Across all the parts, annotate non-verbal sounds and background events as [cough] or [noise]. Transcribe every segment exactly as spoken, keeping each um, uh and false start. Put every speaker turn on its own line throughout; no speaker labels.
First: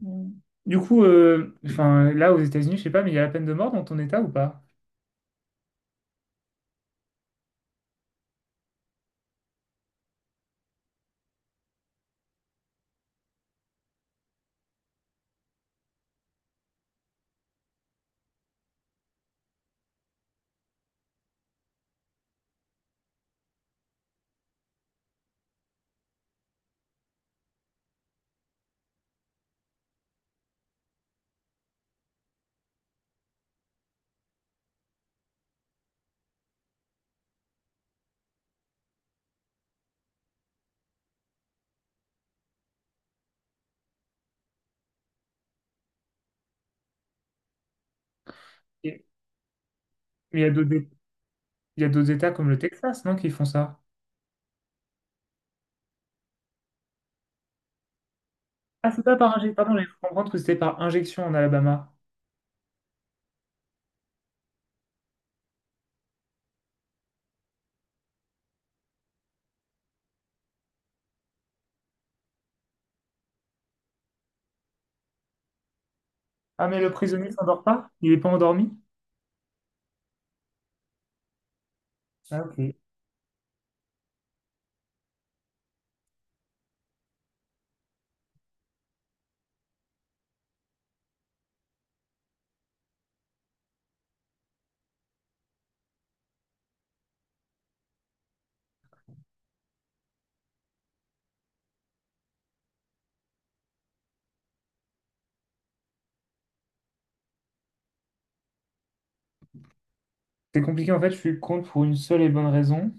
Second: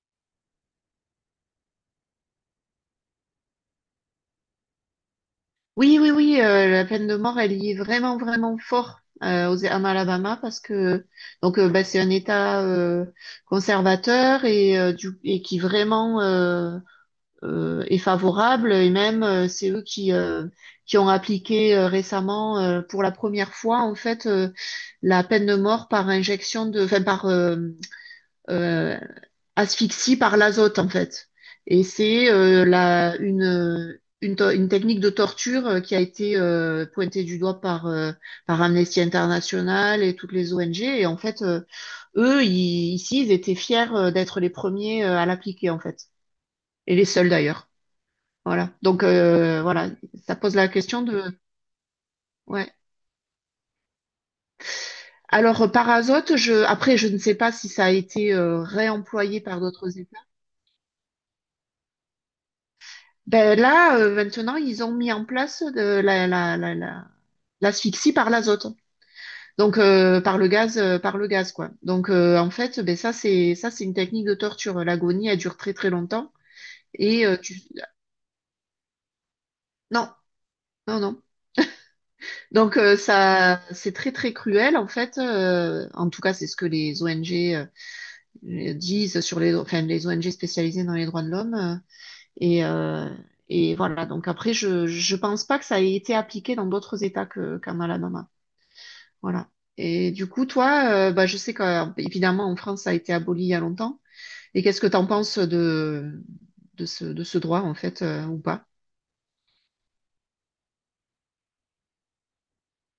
Mm. Du coup, euh, enfin, là, aux États-Unis, je sais pas, mais il y a la peine de mort dans ton État ou pas?
Oui, oui, oui, euh, la peine de mort, elle y est vraiment, vraiment fort euh, aux, en Alabama parce que donc euh, bah, c'est un État euh, conservateur et, euh, du, et qui vraiment euh, euh, est favorable et même euh, c'est eux qui euh, qui ont appliqué euh, récemment euh, pour la première fois en fait euh, la peine de mort par injection de, enfin par euh, euh, asphyxie par l'azote en fait. Et c'est euh, la une euh, une, to- une technique de torture euh, qui a été euh, pointée du doigt par euh, par Amnesty International et toutes les O N G. Et en fait, euh, eux ils- ici ils étaient fiers euh, d'être les premiers euh, à l'appliquer en fait et les seuls d'ailleurs. Voilà. Donc
Et-
euh, voilà, ça
Mais il y a
pose la
d'autres,
question de.
il y a d'autres États comme le
Ouais.
Texas, non, qui font ça.
Alors euh, par azote, je après je ne sais pas si ça a été euh,
Ah, c'est pas par
réemployé
injection.
par
Pardon, j'ai
d'autres.
cru comprendre que c'était par injection en Alabama.
Ben là, euh, maintenant, ils ont mis en place de la, la, la, la- l'asphyxie par l'azote. Donc euh, par le gaz, euh, par le gaz quoi. Donc euh, en fait, ben ça c'est ça c'est une technique de torture. L'agonie elle dure très très longtemps
Ah, mais le
et
prisonnier
euh, tu
s'endort pas? Il est pas endormi?
non, non, non.
Ah, ok.
Donc euh, ça c'est très très cruel en fait. euh, en tout cas c'est ce que les O N G euh, disent sur les, enfin, les O N G spécialisées dans les droits de l'homme euh, et euh, et voilà. Donc après je je pense pas que ça ait été appliqué dans d'autres États que qu'en Alabama. Voilà. Et du coup, toi, euh, bah, je sais qu'évidemment, en France, ça a été aboli il y a longtemps. Et qu'est-ce que t'en penses de, de ce, de ce droit, en fait, euh, ou pas?
C'est compliqué, en fait, je suis contre pour une seule et bonne raison,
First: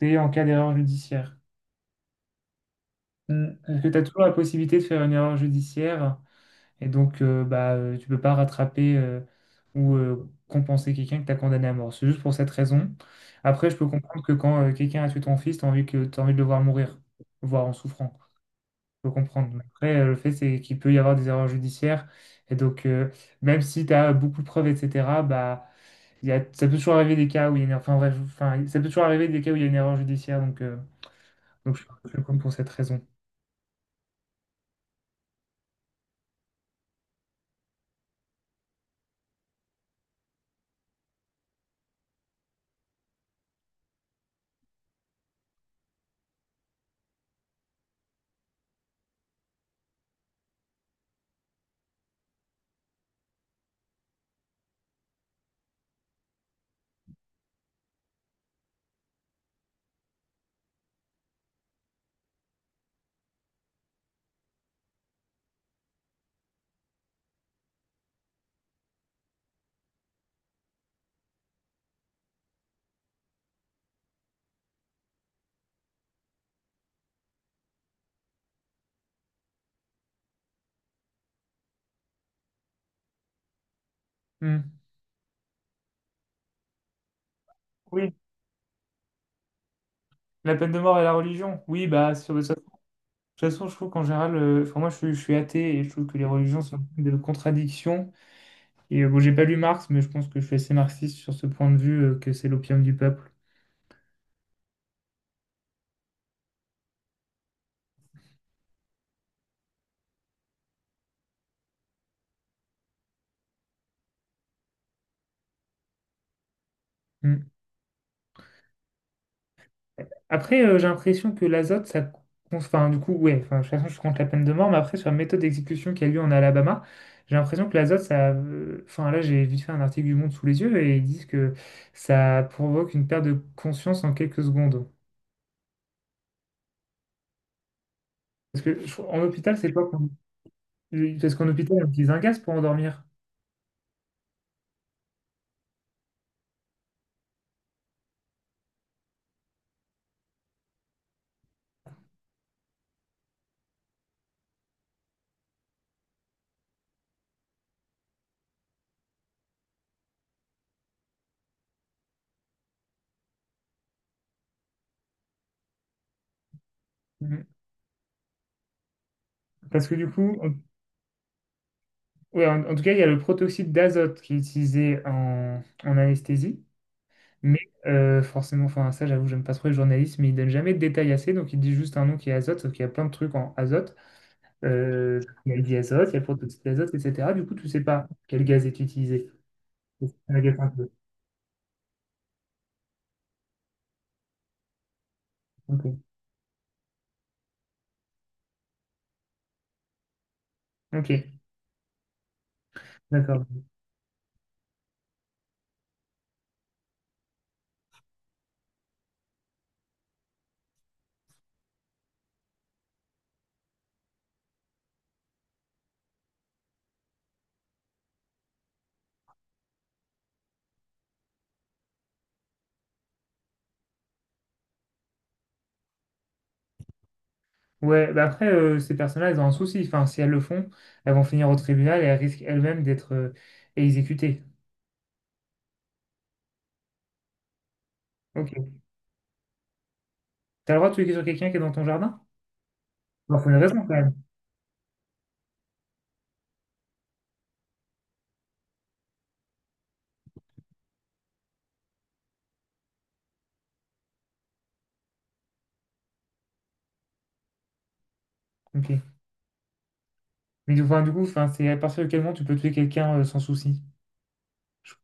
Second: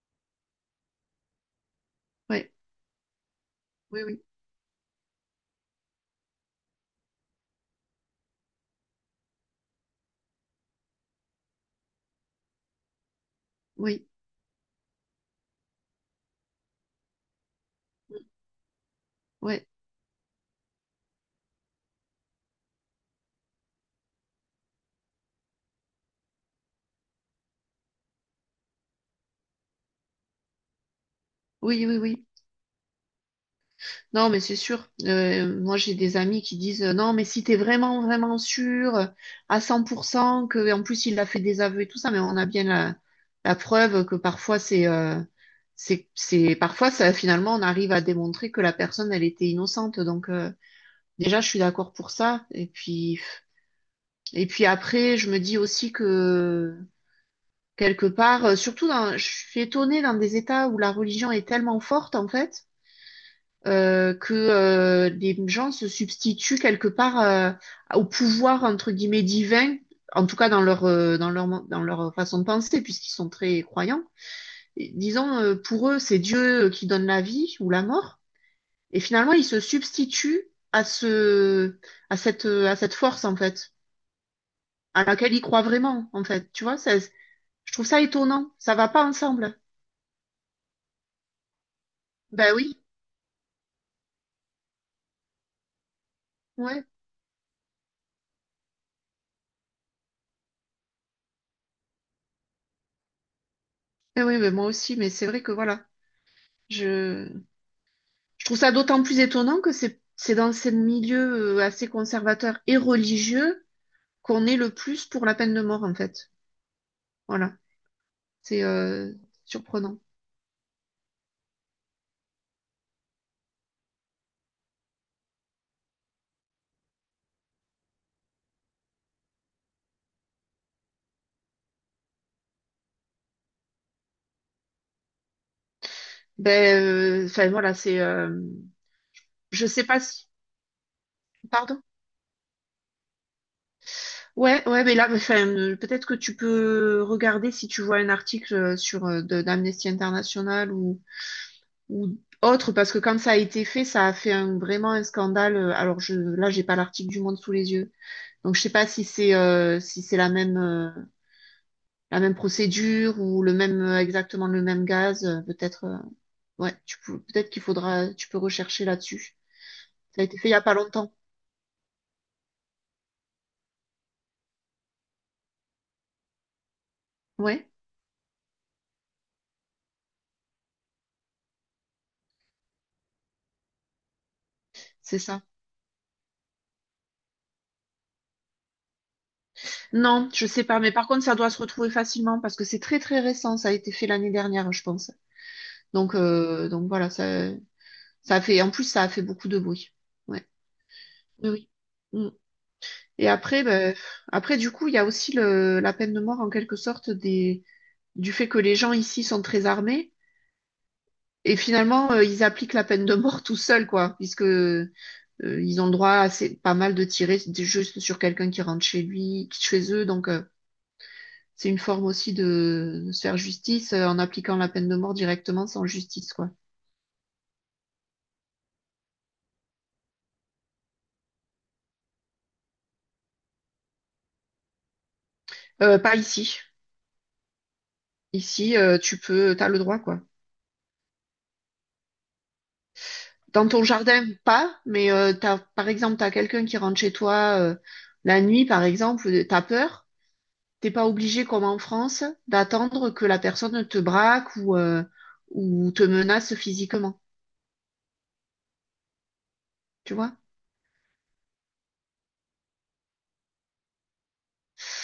c'est en cas d'erreur judiciaire.
Ouais.
Hmm. Parce que tu
Oui,
as
oui,
toujours la possibilité de faire une erreur judiciaire. Et donc, euh, bah, euh, tu peux pas rattraper euh, ou euh, compenser quelqu'un que tu as condamné à mort. C'est juste pour cette raison. Après, je peux
oui,
comprendre que quand euh, quelqu'un a tué ton fils, tu as envie que, t'as envie de le voir mourir, voire en souffrant. Je peux comprendre. Mais
ouais.
après, euh, le fait, c'est qu'il peut y avoir des erreurs judiciaires. Et donc, euh, même si tu as beaucoup de preuves, et cetera, bah, il y a, ça peut toujours arriver des cas où il y a une, enfin, bref, enfin, ça peut toujours arriver des cas où il y a une erreur judiciaire. Donc, euh, donc je,
Oui, oui,
je le
oui.
compte pour cette raison.
Non, mais c'est sûr. Euh, moi, j'ai des amis qui disent, euh, non, mais si t'es vraiment, vraiment sûr euh, à cent pour cent que, en plus, il a fait des aveux et tout ça, mais on a bien la, la preuve que parfois, c'est, euh, c'est, c'est, parfois, ça, finalement, on arrive à démontrer que la personne, elle était innocente. Donc, euh, Déjà, je suis d'accord pour ça. Et puis, et puis après, je me dis aussi que quelque part, euh, surtout dans, je suis étonnée dans des États où la religion est tellement forte, en fait, euh, que euh, les gens se substituent quelque part euh, au pouvoir, entre guillemets, divin, en tout cas dans leur, euh, dans leur, mon- dans leur façon de penser, puisqu'ils sont très croyants. Et disons, euh, pour eux, c'est Dieu euh, qui donne la vie ou la mort. Et finalement, ils se substituent à ce, à cette, euh, à cette force, en fait.
Hmm.
À laquelle il croit vraiment, en fait. Tu vois, ça, je trouve ça
Oui,
étonnant. Ça va pas ensemble.
la peine de mort et la religion. Oui, bah, sur,
Ben
ça, toute
oui,
façon, je trouve qu'en général, euh, enfin moi je, suis je suis athée et je trouve que les religions sont
ouais.
pleines de contradictions. Et euh, bon, j'ai pas lu Marx, mais je pense que je suis assez marxiste sur ce point de vue euh, que c'est l'opium du peuple.
Ben oui, mais moi aussi, mais c'est vrai que voilà. Je, je trouve ça d'autant plus étonnant que c'est c'est dans ces milieux euh, assez conservateurs et religieux qu'on est le plus pour la peine de mort, en fait.
Mm.
Voilà. C'est euh, surprenant.
Après, euh, j'ai l'impression que l'azote, ça. Cons- Enfin, du coup, ouais, enfin, de toute façon, je compte la peine de mort, mais après, sur la méthode d'exécution qui a lieu en Alabama, j'ai l'impression que l'azote, ça. Euh, Enfin, là, j'ai vite fait un article du Monde sous les yeux et ils disent que ça provoque une perte de conscience en quelques secondes.
Ben, euh, enfin, voilà, c'est, euh,
Parce que je- en hôpital,
je
c'est
sais
quoi
pas
qu'on-
si.
parce qu'en hôpital,
Pardon?
on utilise un gaz pour endormir.
Ouais, ouais, mais là, enfin, euh, peut-être que tu peux regarder si tu vois un article euh, sur euh, de- d'Amnesty International ou ou autre, parce que quand ça a été fait, ça a fait un- vraiment un scandale. Euh, Alors je, là, j'ai pas l'article du Monde sous les yeux, donc je sais pas si c'est euh, si c'est la même euh, la même procédure ou le même euh, exactement le même gaz. Euh, Peut-être euh, ouais, tu peux,
Mm.
peut-être qu'il faudra, tu peux rechercher là-dessus.
Parce que du
Ça a
coup,
été fait
en,
il y a pas longtemps.
ouais, en- en tout cas, il y a le protoxyde d'azote qui est utilisé en, en anesthésie. Mais
Ouais,
euh, forcément, enfin, ça, j'avoue, j'aime pas trop les journalistes, mais ils donnent jamais de détails assez. Donc, ils disent juste un nom qui est azote, sauf qu'il y a plein de trucs en azote.
c'est
Euh,
ça.
il y a le diazote, il y a le protoxyde d'azote, et cetera. Du coup, tu sais pas quel gaz est utilisé. C'est
Non, je
un
sais
un
pas,
peu.
mais par contre, ça doit se retrouver facilement parce que c'est très très récent. Ça a été fait l'année dernière, je pense.
Ok,
Donc euh, donc voilà, ça ça a fait. En plus, ça a fait beaucoup de bruit. Ouais.
ok,
Oui. Oui. Mm. Et
d'accord.
après, ben, après du coup, il y a aussi le, la peine de mort en quelque sorte des, du fait que les gens ici sont très armés et finalement euh, ils appliquent la peine de mort tout seuls quoi, puisque euh, ils ont le droit à assez, pas mal de tirer d- juste sur quelqu'un qui rentre chez lui, chez eux, donc euh, c'est une forme aussi de, de se faire justice euh, en appliquant la peine de mort directement sans justice quoi.
Ouais, bah après, euh, ces personnes-là, elles ont un souci. Enfin, si elles le font, elles vont finir au tribunal et elles risquent elles-mêmes d'être euh, exécutées.
Euh, pas ici.
Ok.
Ici, euh, tu peux, t'as le droit quoi.
T'as le droit de tuer sur quelqu'un qui est dans ton jardin? Bah, faut une
Dans
raison
ton
quand même.
jardin, pas, mais euh, t'as, par exemple, t'as quelqu'un qui rentre chez toi euh, la nuit, par exemple, euh, t'as peur, t'es pas obligé, comme en France, d'attendre que la personne te braque ou, euh, ou te menace physiquement,
Ok.
tu vois?
Mais enfin, du coup, enfin, c'est à partir de quel moment tu peux tuer quelqu'un euh, sans souci. Je-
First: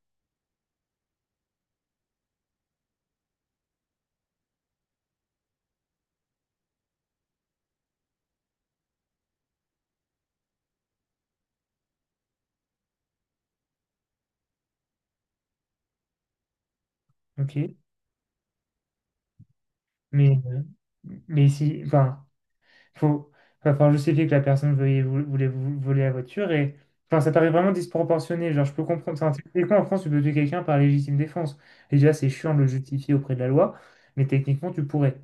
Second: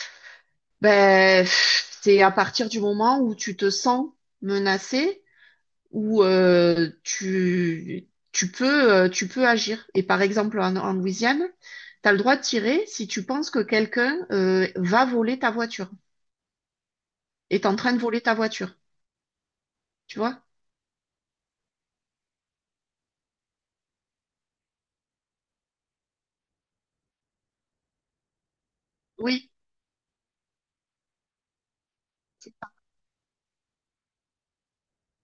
Ben, pff, c'est à partir du moment où tu te sens menacé, où euh, tu, tu peux, euh, tu peux agir. Et par exemple, en, en Louisiane, t'as le droit de tirer si tu penses que quelqu'un euh, va voler ta voiture. Est
Ok.
en train de voler ta voiture. Tu
Mais,
vois?
euh, mais si, enfin, faut, va falloir justifier que la personne veuille- vou- voulait, vou- voler la voiture et, enfin, ça paraît vraiment disproportionné. Genre, je peux comprendre. Enfin,
Oui,
techniquement, en France, tu peux tuer quelqu'un par légitime défense. Et déjà, c'est chiant de le justifier auprès de la loi, mais techniquement, tu pourrais.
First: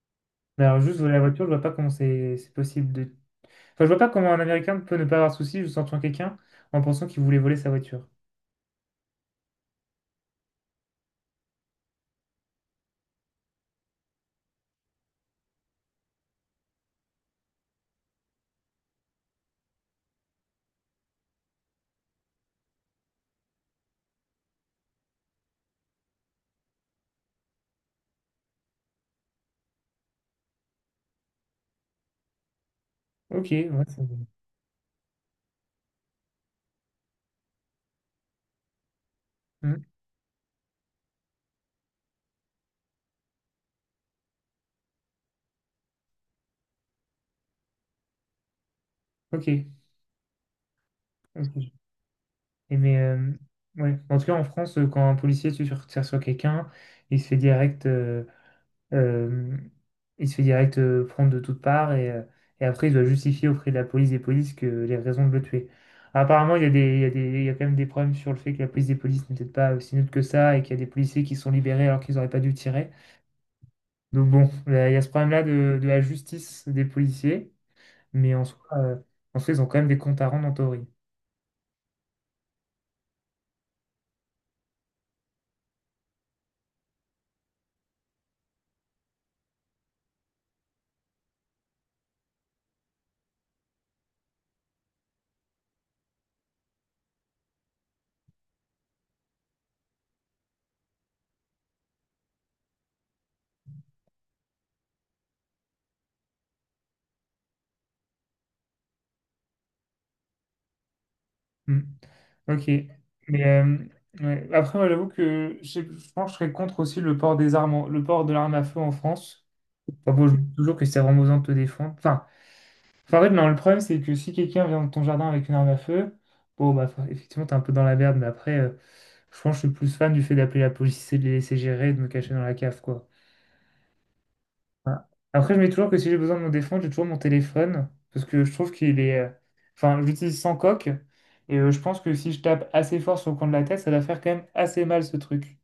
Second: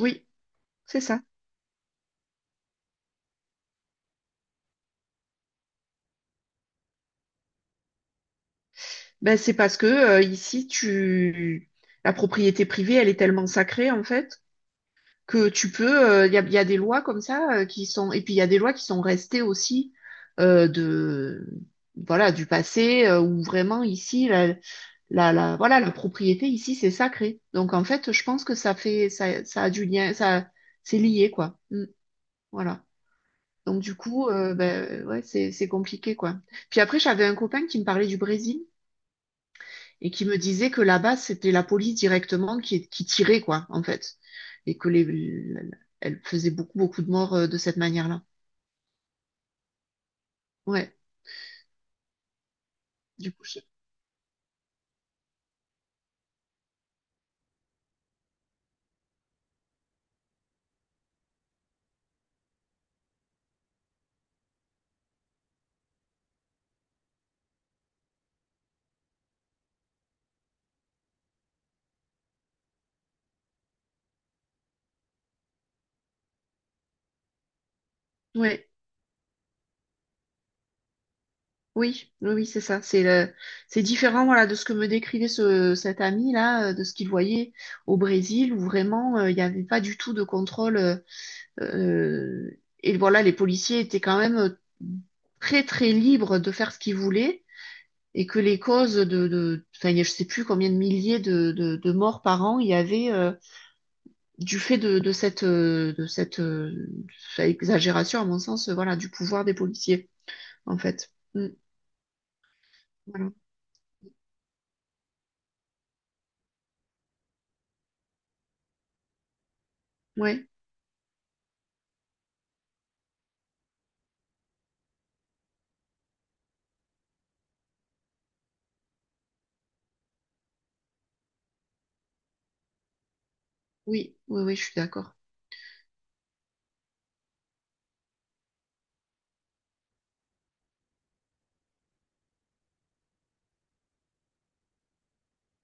oui,
Mais alors, juste
c'est
voler la
ça.
voiture, je vois pas comment c'est c'est possible de. Enfin, je vois pas comment un Américain peut ne pas avoir de souci juste en tuant quelqu'un en pensant qu'il voulait voler sa voiture.
Ben, c'est parce que euh, ici, tu... la propriété privée, elle est tellement sacrée, en fait, que tu peux. Il y a, y a des lois comme ça euh, qui sont. Et puis, il y a des lois qui sont restées aussi euh, de. Voilà, du passé, euh, où vraiment ici, la, la, la, voilà, la propriété ici, c'est sacré. Donc, en fait, je pense que ça fait. Ça, ça a du lien. Ça, c'est lié, quoi. Mm. Voilà.
Ok,
Donc
ouais,
du
c'est. Bon.
coup, euh, ben, ouais, c'est c'est compliqué quoi. Puis après, j'avais un copain qui me parlait du Brésil
Hmm.
et qui me disait que là-bas, c'était la police directement qui qui tirait quoi, en fait, et que les elle faisait beaucoup beaucoup de morts euh, de cette manière-là.
Ok,
Ouais,
ok. Et mais euh,
du coup, je-
ouais. En tout cas, en France, euh, quand un policier tue sur, tire sur quelqu'un, il se fait direct, euh, euh, il se fait direct euh, prendre de toutes parts et, euh, et après il doit justifier auprès de la police des polices que les raisons de le tuer. Apparemment, il y a des, il y a des- il y a quand même des problèmes sur le fait que la police des polices n'est peut-être pas aussi neutre que ça et qu'il y a des policiers qui sont libérés alors qu'ils n'auraient pas dû tirer. Donc bon, là, il y a ce problème-là de, de la justice des policiers, mais en soi,
ouais,
euh, en soi, ils ont quand même des comptes à rendre en théorie.
oui, oui, oui, c'est ça. C'est le- c'est différent voilà de ce que me décrivait ce cet ami là, euh, de ce qu'il voyait au Brésil où vraiment euh, il n'y avait pas du tout de contrôle. euh, Euh, et voilà, les policiers étaient quand même euh, très très libres de faire ce qu'ils voulaient et que les causes de, de enfin, je sais plus combien de milliers de, de, de morts par an il y avait euh, du fait de, de cette, euh, de cette euh, enfin, exagération, à mon sens, euh, voilà, du pouvoir des policiers, en fait. Mm,
Hmm. Ok.
voilà.
Mais euh, ouais. Après, moi, j'avoue que je, sais- je pense que je serais contre aussi le port des armes, en- le port de l'arme à feu en France. Enfin, bon, je me
Ouais,
dis toujours que c'est vraiment besoin de te défendre. Enfin, enfin, en fait, non, le problème, c'est que si quelqu'un vient dans ton jardin avec une arme à feu, bon, bah, enfin, effectivement, t'es un peu dans la merde, mais après, euh, je pense que je suis plus fan du fait d'appeler la police et de les laisser gérer, et de me cacher dans la cave, quoi.
oui, oui, oui, je suis
Voilà.
d'accord.
Après, je mets toujours que si j'ai besoin de me défendre, j'ai toujours mon téléphone parce que je trouve qu'il est. euh, enfin, je l'utilise sans coque et euh, je pense que si je tape assez fort sur le coin de la tête, ça va faire quand même assez mal ce truc.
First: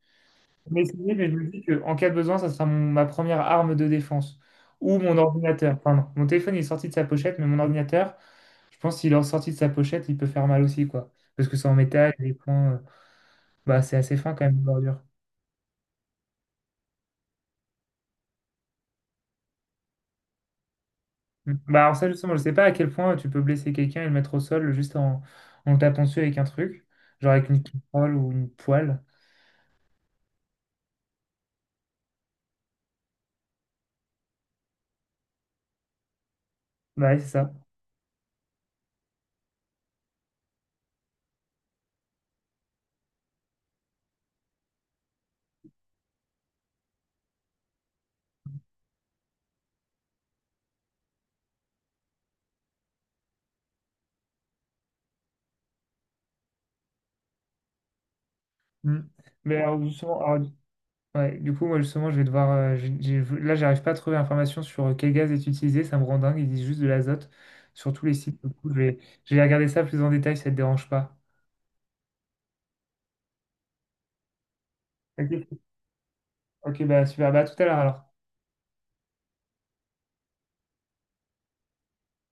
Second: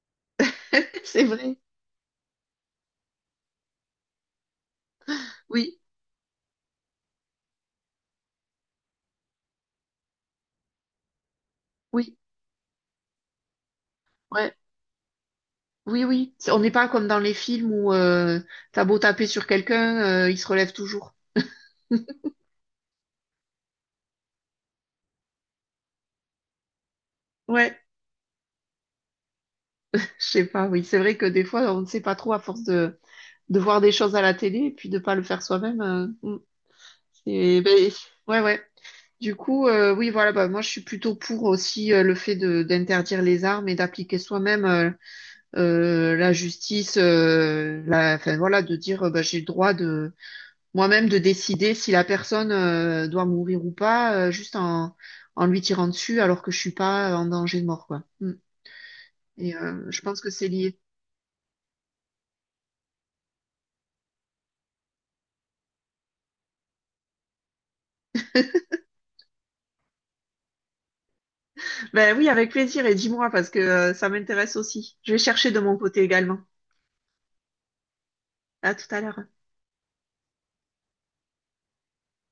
Mais c'est
[laughs]
vrai,
C'est
mais je me
vrai.
dis qu'en cas de besoin, ça sera mon- ma première arme de défense ou mon
Oui,
ordinateur. Pardon, mon téléphone il est sorti de sa pochette, mais mon ordinateur, je pense qu'il est sorti de sa pochette, il peut faire mal aussi, quoi. Parce que c'est en métal,
oui,
les coins, euh, bah, c'est assez fin quand même,
ouais,
une bordure.
oui, oui. C'est- On n'est pas comme dans les films où euh, t'as beau taper sur quelqu'un, euh, il se relève toujours.
Mm. Bah alors ça
[laughs]
justement, je sais pas à quel point tu peux blesser quelqu'un et le mettre au sol juste en, en le tapant dessus avec un truc, genre avec une
Ouais.
casserole ou une poêle.
Je sais pas, oui. C'est vrai que des fois, on ne sait pas trop à force de, de voir des choses à la télé et puis de pas le faire soi-même. euh, mm,
Bah ouais, c'est ça.
c'est- ben, ouais, ouais. Du coup, euh, oui, voilà, bah, moi, je suis plutôt pour aussi euh, le fait de d'interdire les armes et d'appliquer soi-même euh, euh, la justice, euh, la, enfin, voilà, de dire, euh, bah, j'ai le droit de moi-même de décider si la personne euh, doit mourir ou pas, euh, juste en, en, lui tirant dessus alors que je suis pas en danger de mort, quoi. Mm.
Mm. Mais
Et
alors,
euh, je
justement,
pense que
alors,
c'est
du
lié.
ouais, du coup, moi justement, je vais devoir... euh, j'ai- j'ai- là, j'arrive pas à trouver l'information sur euh, quel gaz est utilisé, ça me rend dingue, ils disent juste de l'azote sur tous les sites. Du
[laughs]
coup, je vais, je vais regarder ça plus en détail si ça te dérange pas.
Ben oui, avec plaisir et dis-moi parce que euh, ça m'intéresse aussi. Je vais chercher
Ok,
de mon côté également.
ok, bah super, bah à tout à l'heure alors.
À tout à l'heure.